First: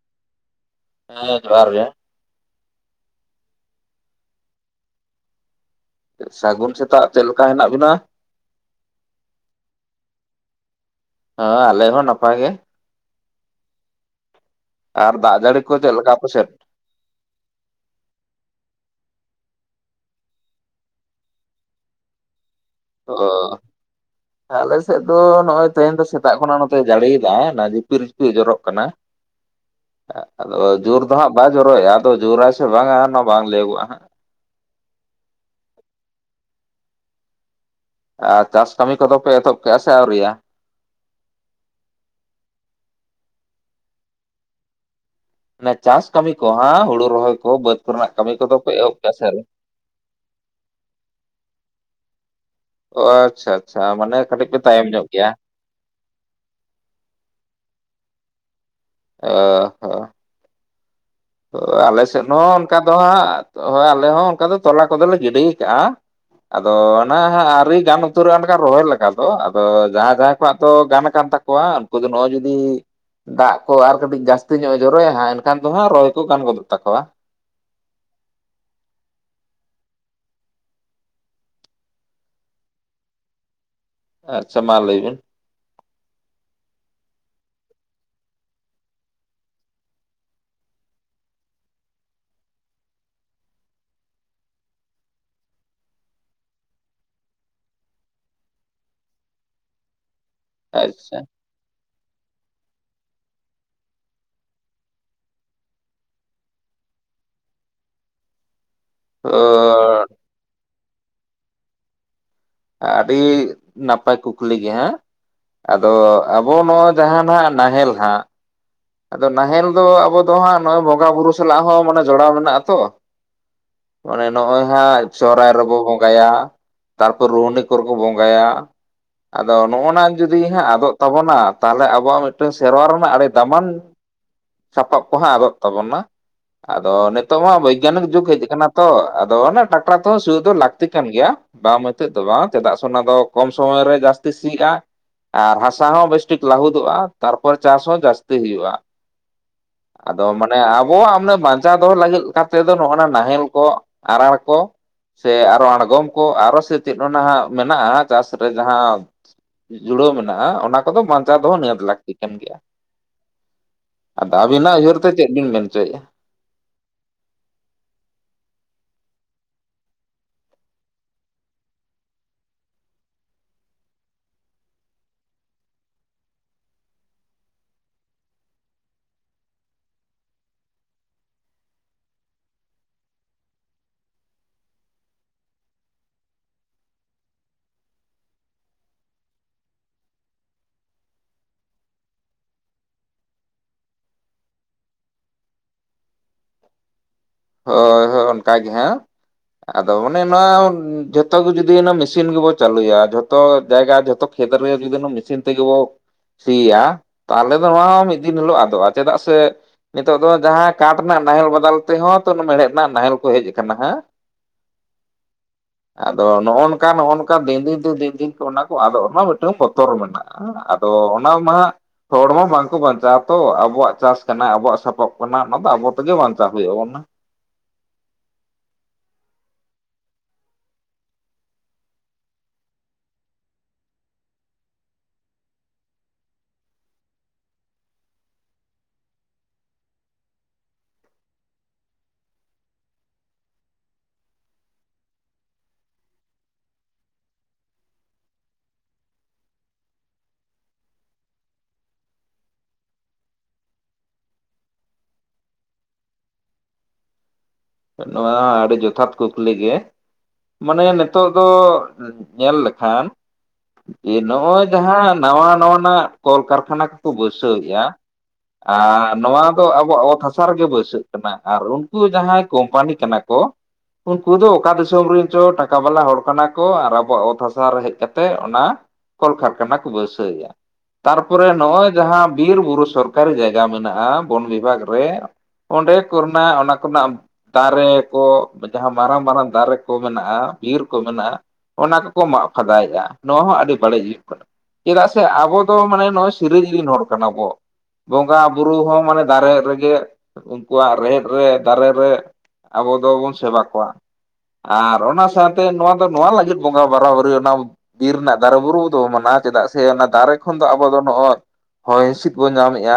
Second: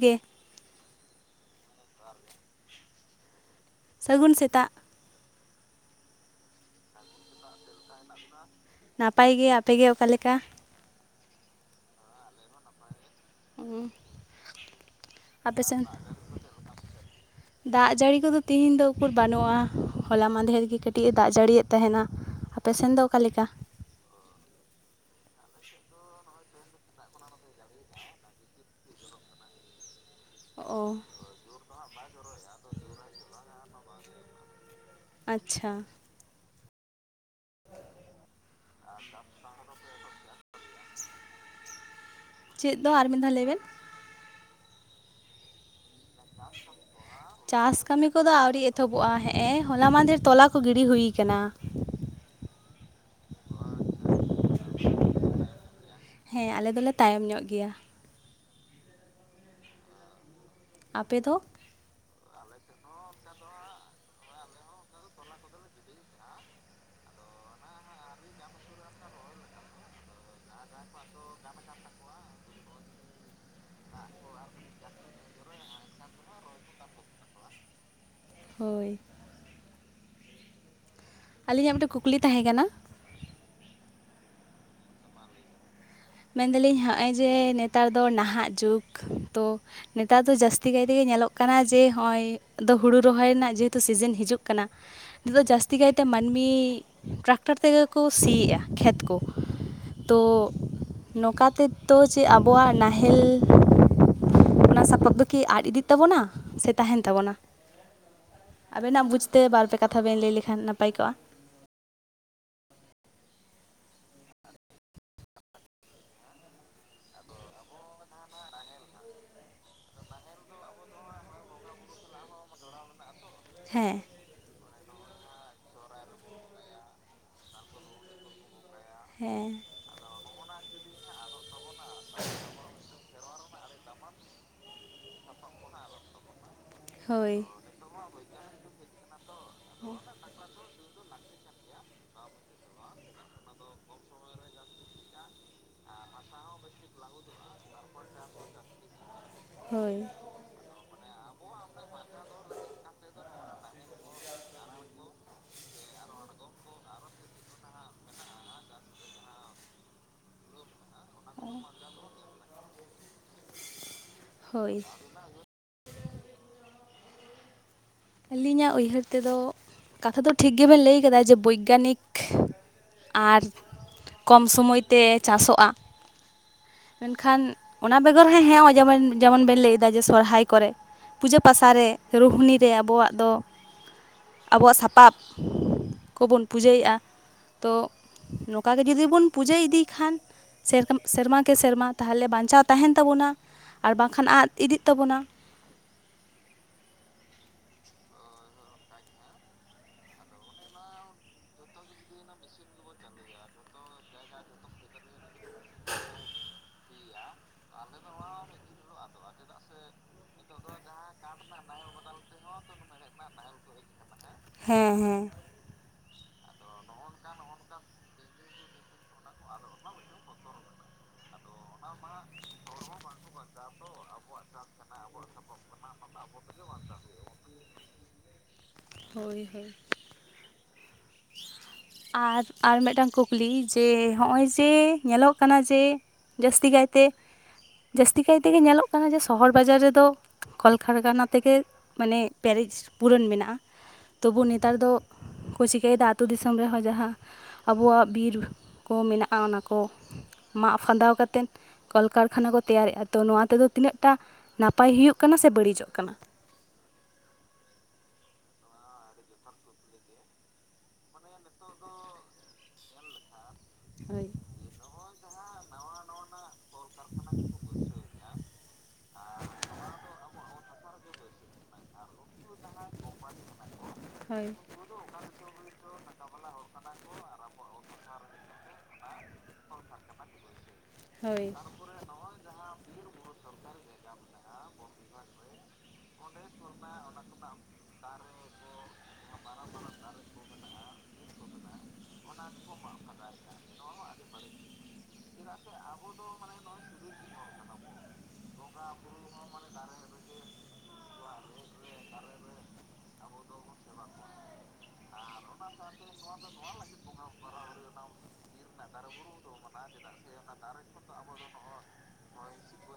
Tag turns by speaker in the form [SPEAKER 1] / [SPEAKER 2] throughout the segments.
[SPEAKER 1] ᱜᱮ
[SPEAKER 2] ᱦᱮᱸ ᱡᱚᱦᱟᱨ ᱜᱮᱼᱼ
[SPEAKER 1] ᱥᱟᱹᱜᱩᱱ ᱥᱮᱛᱟᱜ᱾
[SPEAKER 2] ᱥᱟᱜᱩᱱ ᱥᱮᱛᱟᱜ ᱪᱮᱫ ᱞᱮᱠᱟ ᱦᱮᱱᱟᱜ ᱵᱤᱱᱟ?
[SPEAKER 1] ᱱᱟᱯᱟᱭ ᱜᱮ ᱟᱯᱮ ᱜᱮ ᱚᱠᱟ ᱞᱮᱠᱟ?
[SPEAKER 2] ᱦᱮ ᱟᱞᱮ ᱦᱚᱸ ᱱᱟᱯᱟᱭ ᱜᱮ
[SPEAKER 1] [inaudible]
[SPEAKER 2] ᱟᱨ ᱫᱟᱜ ᱡᱟᱲᱤ ᱠᱚ
[SPEAKER 1] ᱟᱯᱮᱥᱮᱱ
[SPEAKER 2] ᱪᱮᱫ ᱞᱮᱠᱟ ᱟᱯᱮ ᱥᱮᱫ?
[SPEAKER 1] [inaudible] ᱫᱟᱜ ᱡᱟᱲᱤ ᱠᱚᱫᱚ ᱛᱤᱦᱤᱧ ᱫᱚ ᱩᱠᱩᱨ ᱵᱟᱹᱱᱩᱜᱼᱟ ᱦᱚᱞᱟ ᱢᱟᱫᱷᱮᱨ ᱜᱮ ᱠᱟᱹᱴᱤᱡ ᱮ ᱫᱟᱜ ᱡᱟᱲᱤᱭᱮᱫ ᱛᱟᱦᱮᱸᱱᱟ᱾
[SPEAKER 2] ᱚᱻ
[SPEAKER 1] [inaudible]
[SPEAKER 2] ᱟᱞᱮ ᱥᱮᱫ ᱫᱚ ᱱᱚᱜᱼᱚᱭ ᱛᱮᱦᱮᱧ ᱫᱚ ᱥᱮᱛᱟᱜ ᱠᱷᱚᱱᱟᱜ ᱱᱚᱛᱮ ᱡᱟᱹᱲᱤᱭᱫᱟ ᱡᱷᱤᱯᱤᱨ ᱡᱷᱤᱯᱤᱨ ᱡᱚᱨᱚᱜ ᱠᱟᱱᱟ᱾
[SPEAKER 1] [inaudible]
[SPEAKER 2] ᱟᱫᱚ
[SPEAKER 1] ᱚ
[SPEAKER 2] ᱡᱳᱨ ᱫᱚ ᱦᱟᱸᱜ ᱵᱟᱭ ᱡᱚᱨᱚᱭᱮᱫ-ᱟ ᱟᱫᱚ ᱡᱳᱨᱟᱭ ᱥᱮ ᱵᱟᱝᱟ ᱚᱱᱟ ᱵᱟᱝ ᱞᱟᱹᱭᱚᱜᱚᱜᱼᱟ ᱦᱟᱸᱜ
[SPEAKER 1] ᱟᱪᱪᱷᱟ᱾
[SPEAKER 2] ᱟᱨ ᱪᱟᱥ ᱠᱟᱢᱤ ᱠᱚᱫᱚ ᱯᱮ ᱮᱛᱚᱦᱚᱵ ᱠᱮᱜᱼᱟ ᱥᱮ ᱟᱣᱨᱤᱭᱟ᱾
[SPEAKER 1] ᱪᱮᱫ ᱫᱚ ᱟᱨ ᱢᱤᱫ ᱫᱷᱟᱣ ᱞᱟᱹᱭ ᱵᱮᱱ?
[SPEAKER 2] ᱚᱱᱮ ᱪᱟᱥ ᱠᱟᱹᱢᱤ ᱠᱚ ᱦᱟᱸ ᱦᱩᱲᱩ ᱨᱚᱦᱚᱭ ᱠᱚ
[SPEAKER 1] ᱪᱟᱥ
[SPEAKER 2] ᱵᱟᱹᱫᱽ
[SPEAKER 1] ᱠᱟᱹᱢᱤ
[SPEAKER 2] ᱠᱚᱨᱮᱱᱟᱜ
[SPEAKER 1] ᱠᱚᱫᱚ ᱟᱹᱣᱨᱤ
[SPEAKER 2] ᱯᱮ ᱮᱦᱚᱵ ᱠᱮᱜᱼᱟ
[SPEAKER 1] ᱮᱛᱚᱦᱚᱵᱚᱜ-ᱟ
[SPEAKER 2] ᱥᱮ ᱟᱹᱣᱨᱤ?
[SPEAKER 1] ᱦᱮᱸᱜᱼᱮ ᱦᱚᱞᱟ ᱢᱟᱫᱷᱮᱨ ᱛᱚᱞᱟ ᱠᱚ ᱜᱤᱰᱤ ᱦᱩᱭ ᱠᱟᱱᱟ᱾
[SPEAKER 2] ᱚ ᱟᱪᱪᱷᱟ ᱟᱪᱪᱷᱟ ᱢᱟᱱᱮ ᱠᱟᱴᱤᱡ ᱯᱮ ᱛᱟᱭᱚᱢ ᱧᱚᱜ ᱜᱮᱭᱟ᱾
[SPEAKER 1] ᱦᱮᱸ ᱟᱞᱮ ᱫᱚᱞᱮ ᱛᱟᱭᱚᱢ ᱧᱚᱜ ᱜᱮᱭᱟ᱾
[SPEAKER 2] ᱚ᱾ ᱦᱚ᱾
[SPEAKER 1] ᱟᱯᱮ ᱫᱚ?
[SPEAKER 2] ᱛᱚ ᱟᱞᱮ ᱥᱮᱫ ᱦᱚᱸ ᱚᱱᱠᱟ ᱫᱚ ᱦᱟᱸᱜ ᱦᱳᱭ ᱟᱞᱮ ᱦᱚᱸ ᱚᱱᱠᱟ ᱫᱚ ᱛᱚᱞᱟ ᱠᱚᱫᱚᱞᱮ ᱜᱤᱰᱤ ᱠᱟᱜ-ᱟ᱾ ᱟᱫᱚ ᱚᱱᱟ ᱦᱟᱸᱜ ᱟᱹᱣᱨᱤ ᱜᱟᱱ ᱩᱛᱟᱹᱨᱚᱜ-ᱟ ᱚᱱᱠᱟ ᱨᱚᱦᱚᱭ ᱞᱮᱠᱟ ᱫᱚ ᱟᱫᱚ ᱡᱟᱦᱟᱸᱭ ᱡᱟᱦᱟᱸᱭ ᱠᱚᱣᱟᱜ ᱫᱚ ᱜᱟᱱ ᱠᱟᱱ ᱛᱟ ᱠᱚᱣᱟ ᱩᱱᱠᱩ ᱫᱚ ᱱᱚᱜ-ᱚᱭ ᱡᱩᱫᱤ ᱫᱟᱜ ᱠᱚ ᱟᱨ ᱠᱟᱴᱤᱡ ᱡᱟᱥᱛᱤ ᱧᱚᱜ-ᱮ ᱡᱚᱨᱚᱭᱟ ᱦᱟᱸᱜ ᱮᱱᱠᱷᱟᱱ ᱫᱚ ᱦᱟᱸᱜ ᱨᱚᱦᱚᱭ ᱫᱚ ᱜᱟᱱ ᱜᱚᱫᱚᱜ ᱛᱟᱠᱚᱣᱟ᱾
[SPEAKER 1] ᱦᱳᱭ᱾ ᱟᱞᱤᱧᱟᱜ ᱢᱤᱫᱴᱮᱡ ᱠᱩᱠᱞᱤ ᱛᱟᱦᱮᱸ ᱠᱟᱱᱟ᱾
[SPEAKER 2] ᱟᱪᱪᱷᱟ ᱢᱟ ᱞᱟᱹᱭ ᱵᱤᱱ᱾
[SPEAKER 1] ᱢᱮᱱᱫᱟᱞᱤᱧ ᱦᱚᱸᱜ-ᱚᱭ ᱡᱮ ᱱᱮᱛᱟᱨ ᱫᱚ ᱱᱟᱦᱟᱜ ᱡᱩᱜᱽ ᱛᱚ ᱱᱮᱛᱟᱨ ᱫᱚ ᱡᱟᱥᱛᱤ ᱠᱟᱭ ᱛᱮᱜᱮ ᱧᱮᱞᱚᱜ ᱠᱟᱱᱟ ᱡᱮ ᱦᱚᱸᱜ-ᱚᱭ ᱫᱚ ᱦᱩᱲᱩ ᱨᱚᱦᱚᱭ ᱨᱮᱱᱟᱜ ᱡᱮᱦᱮᱛᱩ ᱥᱤᱡᱤᱱ ᱦᱤᱡᱩᱜ ᱠᱟᱱᱟ, ᱱᱤᱛᱚᱜ ᱡᱟᱥᱛᱤ ᱠᱟᱭ ᱛᱮ ᱢᱟᱱᱢᱤ ᱴᱨᱟᱠᱴᱟᱨ ᱛᱮᱜᱮ ᱠᱚ ᱥᱤᱭᱮᱫ-ᱟ ᱠᱷᱮᱛ ᱠᱚ, ᱛᱚ
[SPEAKER 2] ᱟᱪᱪᱷᱟ
[SPEAKER 1] ᱱᱚᱝᱠᱟ ᱛᱮ ᱛᱚ ᱪᱮᱫ ᱟᱵᱚᱣᱟᱜ ᱱᱟᱦᱮᱞ ᱚᱱᱟ [unintelligible] ᱫᱚ ᱠᱤ ᱟᱫ ᱤᱫᱤᱜ ᱛᱟᱵᱚᱱᱟ ᱥᱮ ᱛᱟᱦᱮᱸᱱ ᱛᱟᱵᱚᱱᱟ? ᱟᱵᱮᱱᱟᱜ
[SPEAKER 2] ᱛᱚ
[SPEAKER 1] ᱵᱩᱡᱽᱛᱮ ᱵᱟᱨ ᱯᱮ ᱠᱟᱛᱷᱟ ᱵᱮᱱ ᱞᱟᱹᱭ ᱞᱮᱠᱷᱟᱱ ᱱᱟᱯᱟᱭ ᱠᱚᱜ-ᱟ᱾
[SPEAKER 2] ᱟᱰᱤ ᱱᱟᱯᱟᱭ ᱠᱩᱠᱞᱤ ᱜᱮ ᱦᱮᱸ᱾ ᱟᱫᱚ ᱟᱵᱚ ᱱᱚᱣᱟ ᱡᱟᱦᱟᱸ ᱱᱟᱜ ᱱᱟᱦᱮᱞ ᱦᱟᱸᱜ, ᱟᱫᱚ ᱱᱟᱦᱮᱞ ᱫᱚ ᱟᱵᱚ ᱫᱚ ᱦᱟᱸᱜ ᱱᱚᱜ-ᱚᱭ ᱵᱚᱸᱜᱟ ᱵᱩᱨᱩ ᱥᱟᱞᱟᱜ ᱦᱚᱸ ᱢᱟᱱᱮ ᱡᱚᱲᱟᱣ ᱢᱮᱱᱟᱜ-ᱟ ᱛᱚ,
[SPEAKER 1] ᱦᱮᱸ᱾
[SPEAKER 2] ᱢᱟᱱᱮ ᱱᱚᱜ-ᱚᱭ ᱦᱟᱸᱜ ᱥᱚᱦᱚᱨᱟᱭ ᱨᱮᱵᱚ ᱵᱚᱸᱜᱟᱭᱟ ᱛᱟᱨᱯᱚᱨ ᱨᱩᱦᱱᱤ ᱠᱚᱨᱮ ᱠᱚ ᱵᱚᱸᱜᱟᱭᱟ,
[SPEAKER 1] ᱦᱮᱸ
[SPEAKER 2] ᱟᱫᱚ ᱱᱚᱜᱼᱚ ᱱᱟ ᱡᱩᱫᱤ ᱦᱟᱸᱜ ᱟᱫᱚᱜ ᱛᱟᱵᱚᱱᱟ ᱛᱟᱦᱚᱞᱮ ᱟᱵᱚᱣᱟᱜ ᱢᱤᱫᱴᱟᱝ ᱥᱮᱨᱣᱟ ᱨᱮᱱᱟᱜ ᱟᱰᱤ ᱫᱟᱢᱟᱱ ᱥᱟᱯᱟᱵ ᱠᱚᱦᱚᱸ ᱟᱫᱚᱜ ᱛᱟᱵᱚᱱᱟ, ᱟᱫᱚ
[SPEAKER 1] ᱦᱳᱭ
[SPEAKER 2] ᱱᱤᱛᱳᱜ ᱢᱟ ᱵᱳᱭᱜᱟᱱᱤᱠ ᱡᱩᱜᱽ ᱦᱮᱡ ᱠᱟᱱᱟ ᱛᱚ ᱟᱫᱚ ᱚᱱᱟ ᱴᱟᱠᱴᱟᱨ ᱛᱮᱦᱚᱸ ᱥᱤᱭᱳᱜ ᱫᱚ ᱞᱟᱠᱛᱤ ᱠᱟᱱ ᱜᱮᱭᱟ, ᱵᱟᱝ ᱮᱛᱮᱫ ᱫᱚ ᱵᱟᱝ ᱪᱮᱫᱟᱜ ᱥᱮ ᱚᱱᱟ ᱫᱚ ᱠᱚᱢ ᱥᱚᱢᱚᱭ ᱨᱮ ᱡᱟᱹᱥᱛᱤ ᱥᱤᱜᱼᱟ, ᱟᱨ ᱦᱟᱥᱟ ᱦᱚᱸ ᱵᱮᱥᱴᱷᱤᱠ ᱞᱟᱦᱩᱫᱚᱜᱼᱟ ᱛᱟᱨᱯᱚᱨ ᱪᱟᱥ ᱦᱚᱸ ᱡᱟᱹᱥᱛᱤ ᱦᱩᱭᱩᱜᱼᱟ᱾
[SPEAKER 1] ᱦᱳᱭ᱾
[SPEAKER 2] ᱛᱚ ᱢᱟᱱᱮ ᱟᱵᱚᱣᱟᱜ ᱢᱟᱱᱮ ᱵᱟᱧᱪᱟᱣ ᱫᱚᱦᱚ ᱞᱟᱹᱜᱤᱫ ᱠᱟᱛᱮ ᱫᱚ ᱱᱚᱜᱼᱚ ᱱᱟ ᱱᱟᱦᱮᱞ ᱠᱚ, ᱟᱲᱟᱨ ᱠᱚ, ᱥᱮ ᱟᱨᱚ ᱟᱬᱜᱚᱢ ᱠᱚ ᱟᱨᱚ ᱥᱮ ᱪᱮᱫ ᱚᱱᱟ ᱦᱟᱸᱜ ᱢᱮᱱᱟᱜᱼᱟ ᱪᱟᱥ ᱨᱮ ᱡᱟᱦᱟᱸ ᱡᱩᱲᱟᱹᱣ ᱢᱮᱱᱟᱜᱼᱟ ᱚᱱᱟ ᱠᱚᱫᱚ ᱵᱟᱧᱪᱟᱣ ᱫᱚᱦ ᱱᱤᱦᱟᱹᱛ ᱞᱟᱹᱠᱛᱤ ᱠᱟᱱ ᱜᱮᱭᱟ᱾ ᱟᱫᱚ
[SPEAKER 1] ᱦᱳᱭ
[SPEAKER 2] ᱟᱹᱵᱤᱱᱟᱜ ᱩᱭᱦᱟᱹᱨ ᱛᱮ ᱪᱮᱫ ᱵᱤᱱ ᱢᱮᱱ ᱦᱚᱪᱚᱭᱮᱫᱼᱟ?
[SPEAKER 1] ᱟᱹᱞᱤᱧᱟᱜ ᱩᱭᱦᱟᱹᱨ ᱛᱮᱫᱚ, ᱠᱟᱛᱷᱟ ᱫᱚ ᱴᱷᱤᱠ ᱜᱮᱵᱮᱱ ᱞᱟᱹᱭ ᱠᱟᱫᱟ ᱡᱮ ᱵᱳᱭᱜᱟᱱᱤᱠ ᱟᱨ ᱠᱚᱢ ᱥᱚᱢᱚᱭ ᱛᱮ ᱪᱟᱥᱚᱜᱼᱟ᱾ ᱢᱮᱱᱠᱷᱟᱱ ᱚᱱᱟ ᱵᱮᱜᱚᱨ ᱦᱚᱸ ᱦᱚᱜᱼᱚᱭ ᱡᱮᱢᱚᱱ ᱡᱮᱢᱚᱱ ᱵᱮᱱ ᱞᱟᱹᱭ ᱮᱟ ᱡᱮ ᱥᱚᱨᱦᱟᱭ ᱠᱚᱨᱮ, ᱯᱩᱡᱟᱹ ᱯᱟᱥᱟᱮ ᱨᱩᱦᱱᱤ ᱨᱮ ᱟᱵᱚᱣᱟᱜ ᱫᱚ ᱟᱵᱚᱣᱟᱜ ᱥᱟᱯᱟᱵ ᱠᱚᱵᱚᱱ ᱯᱩᱡᱟᱹᱭᱮᱫᱼᱟ᱾ ᱛᱚ ᱱᱚᱠᱟ ᱜᱮ ᱡᱩᱫᱤ ᱵᱚᱱ ᱯᱩᱡᱟᱹ ᱤᱫᱤ ᱠᱷᱟᱱ ᱥᱮᱨᱚᱠᱟᱢ ᱥᱮᱨᱢᱟ ᱠᱮ ᱥᱮᱨᱢᱟ ᱛᱟᱦᱚᱞᱮ ᱵᱟᱧᱪᱟᱣ ᱛᱟᱦᱮᱱ ᱛᱟᱵᱚᱱᱟ ᱟᱨ ᱵᱟᱝᱠᱷᱟᱱ ᱟᱫ ᱤᱫᱤᱜ ᱛᱟᱵᱚᱱᱟ᱾
[SPEAKER 2] ᱦᱳᱭ ᱦᱳᱭ ᱚᱱᱠᱟᱟᱜ ᱜᱮ ᱦᱟᱸᱜ᱾ ᱟᱫᱚ ᱚᱱᱮ ᱱᱚᱣᱟ ᱡᱷᱚᱛᱚ ᱜᱮ ᱡᱩᱫᱤ ᱚᱱᱟ ᱢᱮᱥᱤᱱ ᱜᱮᱵᱚ ᱪᱟᱹᱞᱩᱭᱟ ᱡᱷᱚᱛᱚ ᱡᱟᱭᱜᱟ ᱡᱚᱛᱚ ᱠᱷᱮᱛ ᱨᱮᱜᱮ ᱡᱩᱫᱤ ᱚᱱᱟ ᱢᱤᱥᱤᱱ ᱛᱮᱜᱮ ᱵᱚ ᱥᱤᱭᱟ, ᱛᱟᱦᱚᱞᱮ ᱫᱚ ᱱᱚᱣᱟ ᱦᱚᱸ ᱢᱤᱫ ᱫᱤᱱ ᱦᱤᱞᱳᱜ ᱟᱫᱚᱜᱼᱟ ᱪᱮᱫᱟᱜ ᱥᱮ ᱱᱤᱛᱚᱜ ᱫᱚ ᱡᱟᱦᱟᱸ ᱠᱟᱴ ᱨᱮᱱᱟᱜ ᱱᱟᱦᱮᱞ ᱵᱟᱫᱟᱞ ᱛᱮᱦᱚᱸᱼᱼ ᱢᱮᱲᱦᱮᱫ ᱨᱮᱱᱟᱜ ᱱᱟᱦᱮᱞ ᱠᱚ ᱦᱮᱡ ᱟᱠᱟᱱᱟ ᱦᱟᱜ
[SPEAKER 1] ᱦᱮᱸ ᱦᱮᱸ
[SPEAKER 2] ᱟᱫᱚ ᱱᱚᱜᱼᱚ [unintelligible] ᱚᱱᱠᱟ ᱱᱚᱜᱼᱚ ᱱᱚᱝᱠᱟ ᱫᱤᱱ ᱫᱤᱱ ᱛᱮ ᱫᱤᱱ ᱫᱤᱱ ᱠᱚ ᱚᱱᱟ ᱠᱚ ᱟᱫᱚ ᱚᱱᱟ ᱢᱤᱫᱴᱟᱝ ᱵᱚᱛᱚᱨ ᱢᱮᱱᱟᱜᱼᱟ ᱟᱫᱚ ᱚᱱᱟ ᱢᱟᱦᱟᱸᱜ
[SPEAKER 1] ᱚᱱᱟ ᱢᱟ ᱦᱟᱸᱜ ᱦᱚᱲᱢᱚ ᱵᱟᱝ ᱠᱚ ᱵᱟᱧᱪᱟᱣ ᱫᱚ ᱟᱵᱚᱣᱟᱜ ᱪᱟᱥ ᱠᱟᱱᱟ ᱟᱵᱚᱣᱟᱜ ᱥᱟᱯ
[SPEAKER 2] ᱟᱫᱚ ᱟᱵᱚ ᱛᱮᱜᱮ ᱵᱟᱧᱪᱟᱣ ᱦᱩᱭ ᱟᱵᱚᱱᱱᱟ
[SPEAKER 1] ᱦᱳᱭ ᱦᱳᱭ ᱟᱨ ᱟᱨ ᱢᱤᱫᱴᱟᱝ ᱠᱩᱠᱞᱤ ᱡᱮ ᱦᱚᱸᱜᱼᱚᱭ ᱡᱮ ᱧᱮᱞᱚᱜ ᱠᱟᱱᱟ ᱡᱮᱼᱼ ᱡᱟᱹᱥᱛᱤ ᱠᱟᱭᱛᱮ ᱡᱟᱹᱥᱛᱤ ᱠᱟᱭᱛᱮᱜᱮ ᱧᱮᱞᱚᱜ ᱠᱟᱱᱟ ᱡᱮ ᱥᱚᱦᱚᱨ ᱵᱟᱡᱟᱨ ᱨᱮ ᱫᱚ ᱠᱚᱞᱠᱟᱨᱠᱷᱟᱱᱟ ᱛᱮᱜᱮ ᱢᱟᱱᱮ ᱯᱮᱨᱮᱡ ᱯᱩᱨᱟᱹᱱ ᱢᱮᱱᱟᱜᱼᱟ ᱛᱚᱵᱩ ᱱᱮᱛᱟᱨ ᱫᱚᱠᱚ ᱪᱤᱠᱟᱹᱭ ᱮᱫᱟ ᱟᱛᱳ ᱫᱤᱥᱚᱢ ᱫᱤᱥᱚᱢ ᱨᱮᱦᱚᱸ ᱡᱟᱦᱟᱸ ᱟᱵᱚᱣᱟᱜ ᱵᱤᱨ ᱠᱚ ᱢᱮᱱᱟᱜᱼᱟ ᱚᱱᱟ ᱠᱚᱼᱼ ᱢᱟᱜ ᱯᱷᱟᱸᱫᱟᱣ ᱠᱟᱛᱮᱱ ᱠᱚᱞ ᱠᱟᱨᱠᱷᱟᱱᱟ ᱠᱚ ᱛᱮᱭᱟᱨᱮᱫᱼᱟ ᱛᱚ ᱱᱚᱣᱟ ᱛᱮᱫᱚ ᱛᱤᱱᱟᱹᱜ ᱴᱟ ᱱᱟᱯᱟᱭ ᱦᱩᱭᱩᱜ ᱠᱟᱱᱟ ᱥᱮ ᱵᱟᱹᱲᱤᱡᱚᱜ ᱠᱟᱱᱟ
[SPEAKER 2] ᱱᱚᱣᱟ ᱟᱹᱰᱤ ᱡᱚᱛᱷᱟᱛ ᱠᱩᱠᱞᱤ ᱜᱮ ᱢᱟᱱᱮ ᱱᱤᱛᱚᱜ ᱫᱚ ᱧᱮᱞᱼᱼ ᱠᱷᱟᱱ ᱡᱮ
[SPEAKER 1] ᱦᱳᱭ
[SPEAKER 2] ᱱᱚᱜᱼᱚᱭ ᱡᱟᱦᱟᱸ ᱱᱟᱣᱟ ᱱᱟᱣᱟᱱᱟᱜ ᱠᱚᱞ ᱠᱟᱨᱠᱷᱟᱱᱟ ᱠᱚᱠᱚ ᱵᱟᱹᱭᱥᱟᱹᱣ ᱮᱜᱼᱟ ᱟᱨ ᱱᱚᱣᱟ ᱫᱚ ᱟᱵᱚᱣᱟᱜ ᱚᱛ ᱦᱟᱥᱟ ᱨᱮᱜᱮ ᱵᱟᱹᱭᱥᱟᱹᱜ ᱠᱟᱱᱟ ᱟᱨ ᱩᱱᱠᱩ ᱡᱟᱦᱟᱸᱭ ᱠᱚᱢᱯᱟᱱᱤ ᱠᱟᱱᱟ ᱠᱚ [unintelligible] ᱩᱱᱠᱩ
[SPEAKER 1] ᱦᱳᱭ
[SPEAKER 2] ᱫᱚ ᱚᱠᱟ ᱫᱤᱥᱚᱢ ᱨᱮᱱ ᱪᱚ ᱴᱟᱠᱟ ᱵᱟᱞᱟ ᱦᱚᱲ ᱠᱟᱱᱟ ᱠᱚ ᱟᱨ ᱟᱵᱚᱣᱟᱜ ᱚᱛ ᱦᱟᱥᱟ ᱨᱮ ᱦᱮᱡ ᱠᱟᱛᱮᱫ ᱚᱱᱟ ᱠᱚᱞ ᱠᱟᱨᱠᱷᱟᱱᱟ ᱠᱚ ᱵᱟᱹᱭᱥᱟᱹᱭ ᱮᱜᱼᱟ
[SPEAKER 1] ᱦᱳᱭ
[SPEAKER 2] ᱛᱟᱨᱯᱚᱨᱮ ᱱᱚᱜᱼᱚᱭ ᱡᱟᱦᱟᱸ ᱵᱤᱨ ᱵᱩᱨᱩ ᱥᱚᱨᱠᱟᱨᱤ ᱡᱟᱭᱜᱟ ᱢᱮᱱᱟᱜᱼᱟ ᱵᱚᱱ ᱵᱤᱵᱷᱟᱜᱽ ᱨᱮ ᱚᱸᱰᱮ ᱠᱚᱨᱱᱟ ᱚᱱᱟ ᱠᱚ ᱨᱮᱱᱟᱜᱼᱼ ᱫᱟᱨᱮ ᱠᱚ ᱡᱟᱦᱟᱸ ᱢᱟᱨᱟᱝ ᱢᱟᱨᱟᱝ ᱫᱟᱨᱮ ᱠᱚ ᱢᱮᱱᱟᱜᱼᱟ ᱵᱤᱨ ᱠᱚ ᱢᱮᱱᱟᱜᱼᱟ ᱚᱱᱟ ᱠᱚᱠᱚ ᱢᱟᱜ ᱯᱷᱟᱫᱟᱭ ᱮᱫᱼᱟ ᱱᱚᱣᱟ ᱦᱚᱸ ᱟᱹᱰᱤ ᱵᱟᱹᱲᱤᱡ ᱦᱩᱭᱩᱜ ᱠᱟᱱᱟ ᱪᱮᱫᱟᱜ ᱥᱮ ᱟᱵᱚ ᱫᱚ ᱢᱟᱱᱮ ᱱᱚᱜᱚᱭ [unintelligible] ᱨᱮᱱ ᱦᱚᱲ ᱠᱟᱱᱟ ᱵᱚ ᱵᱚᱸᱜᱟ ᱵᱩᱨᱩ ᱦᱚᱸ ᱢᱟᱱᱮ ᱫᱟᱨᱮ ᱨᱮᱜᱮ ᱩᱱᱠᱩᱣᱟᱜ ᱨᱮᱦᱮᱫ ᱨᱮ ᱫᱟᱨᱮ ᱨᱮ ᱟᱵᱚ ᱫᱚᱵᱚᱱ ᱥᱮᱵᱟ ᱠᱚᱣᱟ ᱟᱨ ᱚᱱᱟ ᱥᱟᱶᱛᱮ ᱱᱚᱣᱟ ᱫᱚ ᱱᱚᱣᱟ ᱞᱟᱹᱜᱤᱫ ᱵᱚᱸᱜᱟ ᱵᱟᱨᱼᱵᱩᱨᱩ ᱚᱱᱟ ᱵᱤᱨ ᱨᱮᱱᱟᱜ ᱫᱟᱨᱮ ᱵᱩᱨᱩ ᱫᱚ ᱢᱮᱱᱟᱜᱼᱟ ᱪᱮᱫᱟᱜ ᱥᱮ ᱥᱮ ᱚᱱᱟ ᱫᱟᱨᱮ ᱠᱷᱚᱱ ᱫᱚ ᱟᱵᱚ ᱫᱚ ᱱᱚᱜᱼᱚᱭ ᱦᱚᱭ ᱦᱤᱸᱥᱤᱫ ᱵᱚᱱ ᱧᱟᱢᱮᱫᱼᱟ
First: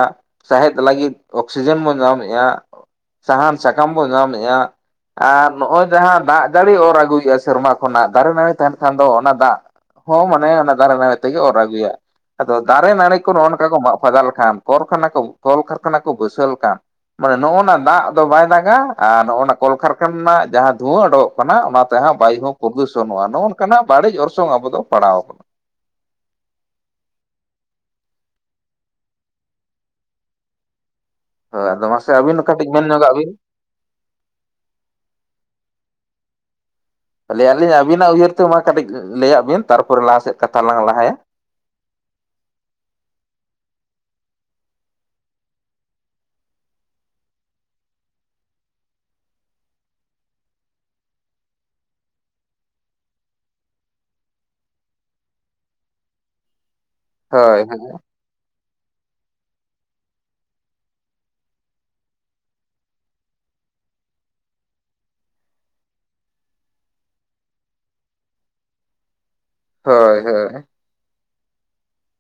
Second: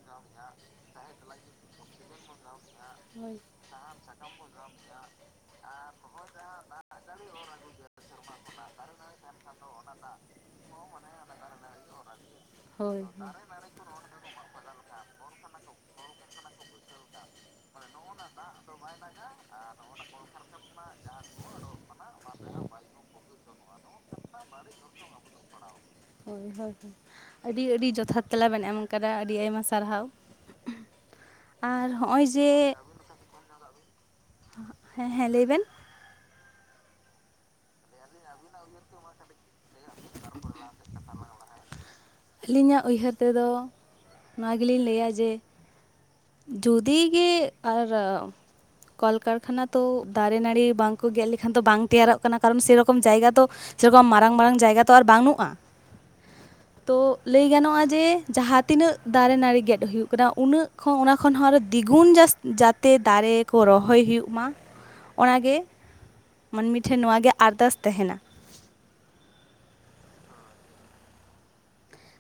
[SPEAKER 2] ᱥᱟᱦᱮᱫ ᱞᱟᱹᱜᱤᱫ ᱚᱠᱥᱤᱡᱮᱱ ᱵᱚᱱ ᱧᱟᱢᱮᱫᱼᱟ
[SPEAKER 1] ᱦᱳᱭ
[SPEAKER 2] ᱥᱟᱦᱟᱱ ᱥᱟᱠᱟᱢ ᱵᱚᱱ ᱧᱟᱢ ᱮᱜᱼᱟ ᱟᱨ ᱱᱚᱜᱼᱚᱭ ᱡᱟᱦᱟᱸ ᱫᱟᱜ ᱡᱟᱹᱲᱤ ᱚᱨ ᱟᱹᱜᱩᱭ ᱮᱫᱼᱟ ᱥᱮᱨᱢᱟ ᱠᱷᱚᱱᱟᱜ ᱫᱟᱨᱮ ᱱᱟᱹᱲᱤ ᱛᱟᱦᱮᱱ ᱠᱷᱟᱱ ᱫᱚ ᱚᱱᱟ ᱫᱟᱜᱼᱼ ᱦᱚᱸ ᱢᱟᱱᱮ ᱚᱱᱟ ᱫᱟᱨᱮ ᱱᱟᱲᱤ ᱛᱮᱜᱮ ᱚᱨ ᱟᱹᱜᱩᱭᱟ ᱟᱫᱚ ᱫᱟᱨᱮ
[SPEAKER 1] ᱦᱳᱭ
[SPEAKER 2] ᱱᱟᱹᱲᱤ ᱠᱚ ᱱᱚᱜ ᱱᱚᱝᱠᱟ ᱠᱚ ᱢᱟᱜ ᱯᱷᱟᱫᱟ ᱞᱮᱠᱷᱟᱱ ᱠᱚᱨᱠᱷᱟᱱᱟ ᱠᱚ ᱠᱚᱞᱠᱟᱨᱠᱷᱟᱱᱟ ᱠᱚ ᱵᱟᱭᱥᱟᱣ ᱞᱮᱠᱷᱟᱱ ᱢᱟᱱᱮ ᱱᱚᱜᱼᱚ ᱱᱟ ᱫᱟᱜ ᱫᱚ ᱵᱟᱭ ᱫᱟᱜᱟ ᱟᱨ ᱱᱚᱜᱼᱚ ᱱᱟ ᱠᱚᱞᱠᱟᱨᱠᱷᱟᱱᱟ ᱨᱮᱱᱟᱜ ᱡᱟᱦᱟᱸ ᱫᱷᱩᱣᱟᱹ ᱚᱰᱚᱠᱚᱜ ᱠᱟᱱᱟ ᱚᱱᱟ ᱛᱮᱦᱚ ᱵᱟᱭᱩ ᱦᱚᱸ ᱯᱩᱨᱫᱩᱥᱚᱱᱚᱜᱼᱟ ᱱᱚᱜᱼᱚ ᱱᱚᱠᱟᱱ [unintelligible]
[SPEAKER 1] ᱦᱳᱭ ᱦᱳᱭ ᱟᱹᱰᱤ ᱟᱹᱰᱤ ᱡᱚᱛᱷᱟᱛ ᱛᱮᱞᱟ ᱵᱮᱱ ᱮᱢ ᱠᱟᱫᱟ ᱟᱹᱰᱤ ᱟᱭᱢᱟ ᱥᱟᱨᱦᱟᱣ
[SPEAKER 2] ᱦᱳᱭ
[SPEAKER 1] ᱟᱨ
[SPEAKER 2] ᱟᱫᱚ ᱢᱟᱥᱮ
[SPEAKER 1] ᱦᱚᱸᱜᱼᱚᱭ
[SPEAKER 2] ᱟᱹᱵᱤᱱ ᱦᱚ
[SPEAKER 1] ᱡᱮ
[SPEAKER 2] ᱠᱟᱹᱴᱤᱡ ᱢᱮᱱ ᱧᱚᱸᱜᱟᱜ ᱵᱤᱱ
[SPEAKER 1] ᱦᱮᱸ ᱦᱮᱸ ᱞᱟᱹᱭ ᱵᱮᱱ
[SPEAKER 2] ᱞᱟᱹᱭ ᱟᱞᱤᱧ ᱟᱹᱵᱤᱱᱟᱜ ᱩᱭᱦᱟᱹᱨ ᱛᱮ ᱢᱟ ᱠᱟᱹᱴᱤᱡ ᱞᱟᱹᱭᱟᱜ ᱵᱤᱱ ᱛᱟᱨᱯᱚᱨᱮ ᱞᱟᱦᱟ ᱥᱮᱫ ᱠᱟᱛᱷᱟ ᱞᱟᱝ ᱞᱟᱦᱟᱭᱟ
[SPEAKER 1] ᱟᱹᱞᱤᱧᱟᱜ ᱩᱭᱦᱟᱹᱨ ᱛᱮ ᱫᱚ ᱱᱚᱣᱟ ᱜᱮᱞᱤᱧ ᱞᱟᱹᱭᱼᱟ ᱡᱮ, ᱡᱩᱫᱤ ᱜᱮ ᱟᱨᱼᱼ ᱠᱚᱞ ᱠᱟᱨᱠᱷᱟᱱᱟ ᱛᱚ ᱫᱟᱨᱮ ᱱᱟᱲᱤ ᱵᱟᱝ ᱠᱚ ᱜᱮᱫ ᱞᱮᱠᱷᱟᱱ ᱫᱚ ᱵᱟᱝ ᱛᱮᱭᱟᱨᱚᱜ ᱠᱟᱱᱟ ᱠᱟᱨᱚᱱ ᱥᱮᱨᱚᱠᱚᱢ ᱡᱟᱭᱜᱟ ᱛᱚ ᱥᱮᱨᱠᱚᱢ ᱢᱟᱨᱟᱝ ᱢᱟᱨᱟᱝ ᱡᱟᱭᱜᱟ ᱛᱚ ᱟᱨ ᱵᱟᱱᱩᱜᱼᱟ᱾ ᱛᱚ ᱞᱟᱹᱭ
[SPEAKER 2] ᱦᱳᱭ᱾
[SPEAKER 1] ᱜᱟᱱᱚᱜᱼᱟ ᱡᱮ ᱡᱟᱦᱟᱸ ᱛᱤᱱᱟᱹᱜ ᱫᱟᱨᱮ ᱱᱟᱹᱲᱤ ᱜᱮᱫ ᱦᱩᱭᱩᱜ ᱠᱟᱱᱟ ᱩᱱᱟᱹᱜ, ᱠᱷᱚ ᱚᱱᱟ ᱠᱷᱚᱱ ᱦᱚᱸ ᱟᱨᱚ ᱫᱤᱜᱩᱱ ᱡᱟᱥᱛᱤ ᱡᱟᱛᱮ ᱫᱟᱨᱮ ᱠᱚ ᱨᱚᱦᱚᱭ ᱦᱩᱭᱩᱜ ᱢᱟ᱾ ᱚᱱᱟᱜᱮ ᱢᱟᱹᱱᱢᱤ ᱴᱷᱮᱱ ᱱᱚᱣᱟ ᱜᱮ ᱟᱨᱫᱟᱥ ᱛᱟᱦᱮᱱᱟ᱾
[SPEAKER 2] ᱦᱳᱭ ᱦᱳᱭ᱾